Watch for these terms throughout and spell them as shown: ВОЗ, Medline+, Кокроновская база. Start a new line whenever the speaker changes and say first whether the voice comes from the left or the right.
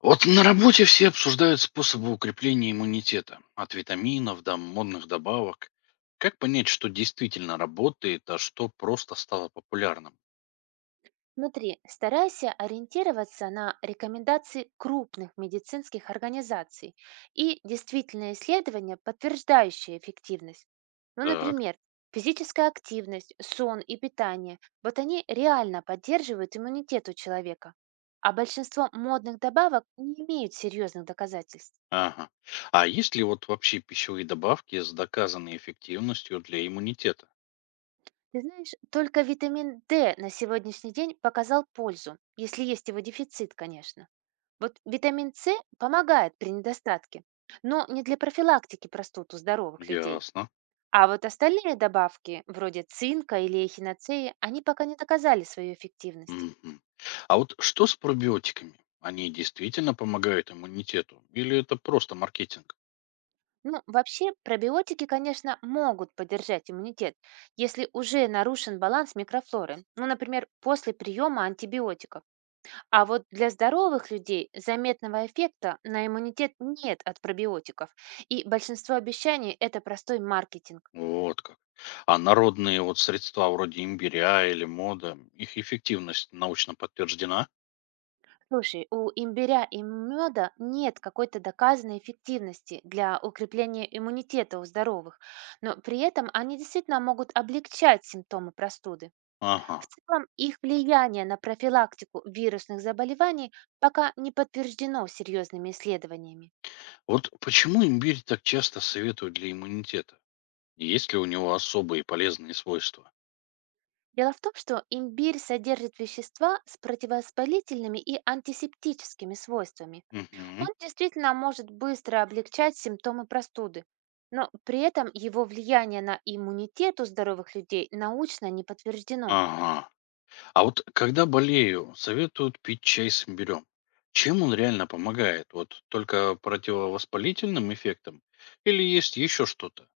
left: Вот на работе все обсуждают способы укрепления иммунитета. От витаминов до модных добавок. Как понять, что действительно работает, а что просто стало популярным?
right: Смотри, старайся ориентироваться на рекомендации крупных медицинских организаций и действительные исследования, подтверждающие эффективность. Ну,
left: Так,
right: например, физическая активность, сон и питание. Вот они реально поддерживают иммунитет у человека. А большинство модных добавок не имеют серьезных доказательств.
left: ага. А есть ли вот вообще пищевые добавки с доказанной эффективностью для иммунитета?
right: Ты знаешь, только витамин D на сегодняшний день показал пользу, если есть его дефицит, конечно. Вот витамин С помогает при недостатке, но не для профилактики простуд у здоровых людей.
left: Ясно.
right: А вот остальные добавки, вроде цинка или эхиноцеи, они пока не доказали свою эффективность.
left: Мгм. А вот что с пробиотиками? Они действительно помогают иммунитету? Или это просто маркетинг?
right: Ну, вообще, пробиотики, конечно, могут поддержать иммунитет, если уже нарушен баланс микрофлоры, ну, например, после приема антибиотиков. А вот для здоровых людей заметного эффекта на иммунитет нет от пробиотиков, и большинство обещаний– это простой маркетинг.
left: Вот как. А народные вот средства вроде имбиря или мода, их эффективность научно подтверждена?
right: Слушай, у имбиря и меда нет какой-то доказанной эффективности для укрепления иммунитета у здоровых, но при этом они действительно могут облегчать симптомы простуды.
left: Ага.
right: В целом, их влияние на профилактику вирусных заболеваний пока не подтверждено серьезными исследованиями.
left: Вот почему имбирь так часто советуют для иммунитета? Есть ли у него особые полезные свойства?
right: Дело в том, что имбирь содержит вещества с противовоспалительными и антисептическими свойствами. Он
left: Мгм.
right: действительно может быстро облегчать симптомы простуды, но при этом его влияние на иммунитет у здоровых людей научно не подтверждено.
left: Ага. А вот когда болею, советуют пить чай с имбирем. Чем он реально помогает? Вот только противовоспалительным эффектом? Или есть еще что-то?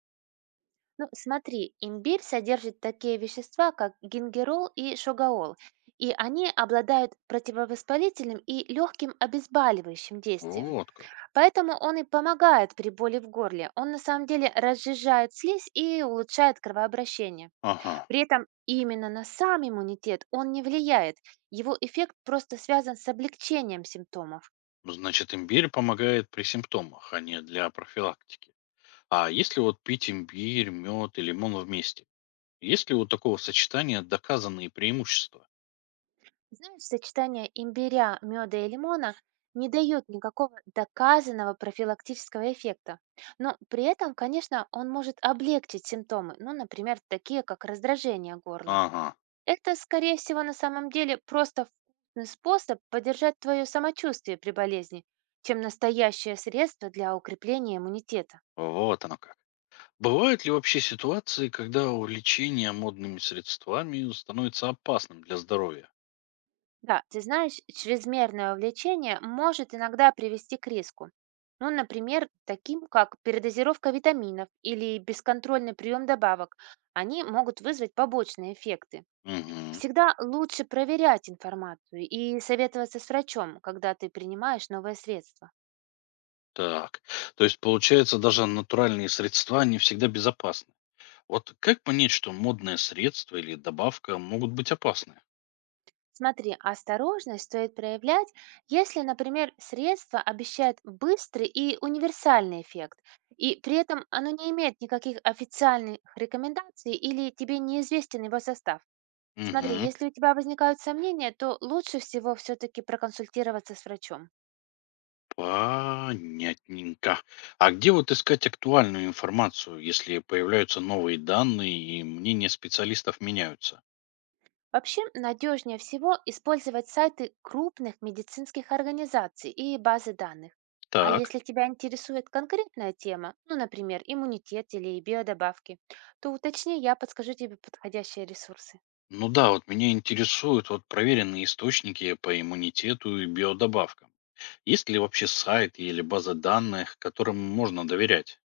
right: Ну, смотри, имбирь содержит такие вещества, как гингерол и шогаол, и они обладают противовоспалительным и легким обезболивающим действием.
left: Вот как.
right: Поэтому он и помогает при боли в горле. Он на самом деле разжижает слизь и улучшает кровообращение.
left: Ага.
right: При этом именно на сам иммунитет он не влияет. Его эффект просто связан с облегчением симптомов.
left: Значит, имбирь помогает при симптомах, а не для профилактики. А если вот пить имбирь, мед и лимон вместе? Есть ли у такого сочетания доказанные преимущества?
right: Знаешь, сочетание имбиря, меда и лимона не дает никакого доказанного профилактического эффекта. Но при этом, конечно, он может облегчить симптомы, ну, например, такие как раздражение горла.
left: Ага,
right: Это, скорее всего, на самом деле просто вкусный способ поддержать твое самочувствие при болезни, чем настоящее средство для укрепления иммунитета.
left: вот оно как. Бывают ли вообще ситуации, когда увлечение модными средствами становится опасным для здоровья?
right: Да, ты знаешь, чрезмерное увлечение может иногда привести к риску. Ну, например, таким как передозировка витаминов или бесконтрольный прием добавок. Они могут вызвать побочные эффекты.
left: Угу,
right: Всегда лучше проверять информацию и советоваться с врачом, когда ты принимаешь новое средство.
left: так. То есть, получается, даже натуральные средства не всегда безопасны. Вот как понять, что модное средство или добавка могут быть опасны?
right: Смотри, осторожность стоит проявлять, если, например, средство обещает быстрый и универсальный эффект, и при этом оно не имеет никаких официальных рекомендаций или тебе неизвестен его состав. Смотри,
left: Угу.
right: если у тебя возникают сомнения, то лучше всего все-таки проконсультироваться с врачом.
left: Понятненько. А где вот искать актуальную информацию, если появляются новые данные и мнения специалистов меняются?
right: Вообще, надежнее всего использовать сайты крупных медицинских организаций и базы данных. А
left: Так.
right: если тебя интересует конкретная тема, ну, например, иммунитет или биодобавки, то уточни, я подскажу тебе подходящие ресурсы.
left: Ну да, вот меня интересуют вот проверенные источники по иммунитету и биодобавкам. Есть ли вообще сайт или база данных, которым можно доверять?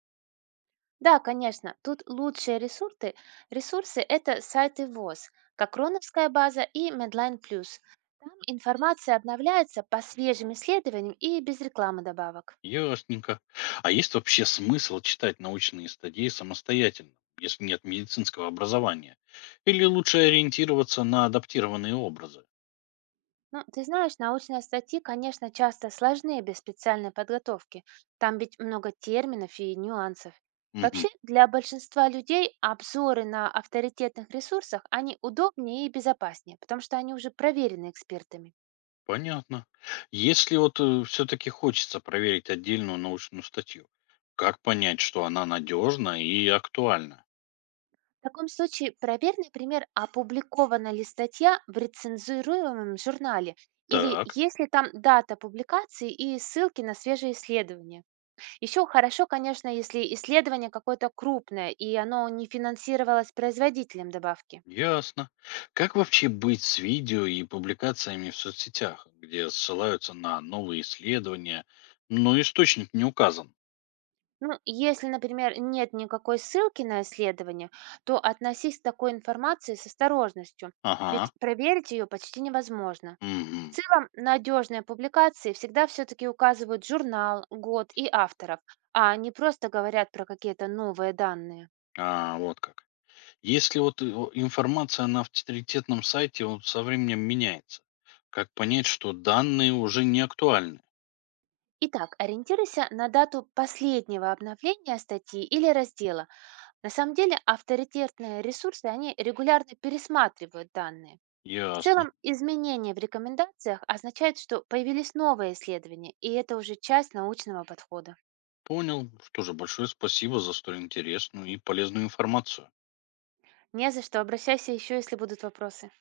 right: Да, конечно, тут лучшие ресурсы– это сайты ВОЗ, Кокроновская база и Medline+. Plus. Там информация обновляется по свежим исследованиям и без рекламы добавок.
left: Ясненько. А есть вообще смысл читать научные статьи самостоятельно, если нет медицинского образования? Или лучше ориентироваться на адаптированные образы?
right: Ну, ты знаешь, научные статьи, конечно, часто сложнее без специальной подготовки. Там ведь много терминов и нюансов.
left: Мгм.
right: Вообще, для большинства людей обзоры на авторитетных ресурсах, они удобнее и безопаснее, потому что они уже проверены экспертами.
left: Понятно. Если вот все-таки хочется проверить отдельную научную статью, как понять, что она надежна и актуальна?
right: В таком случае проверь, например, опубликована ли статья в рецензируемом журнале или
left: Так,
right: есть ли там дата публикации и ссылки на свежие исследования. Еще хорошо, конечно, если исследование какое-то крупное, и оно не финансировалось производителем добавки.
left: ясно. Как вообще быть с видео и публикациями в соцсетях, где ссылаются на новые исследования, но источник не указан?
right: Ну, если, например, нет никакой ссылки на исследование, то относись к такой информации с осторожностью,
left: Ага,
right: ведь проверить ее почти невозможно. В
left: мгм.
right: целом, надежные публикации всегда все-таки указывают журнал, год и авторов, а не просто говорят про какие-то новые данные.
left: А, вот как. Если вот информация на авторитетном сайте вот со временем меняется, как понять, что данные уже не актуальны?
right: Итак, ориентируйся на дату последнего обновления статьи или раздела. На самом деле авторитетные ресурсы, они регулярно пересматривают данные. В
left: Ясно.
right: целом, изменения в рекомендациях означают, что появились новые исследования, и это уже часть научного подхода.
left: Понял. Что же, большое спасибо за столь интересную и полезную информацию.
right: Не за что, обращайся еще, если будут вопросы.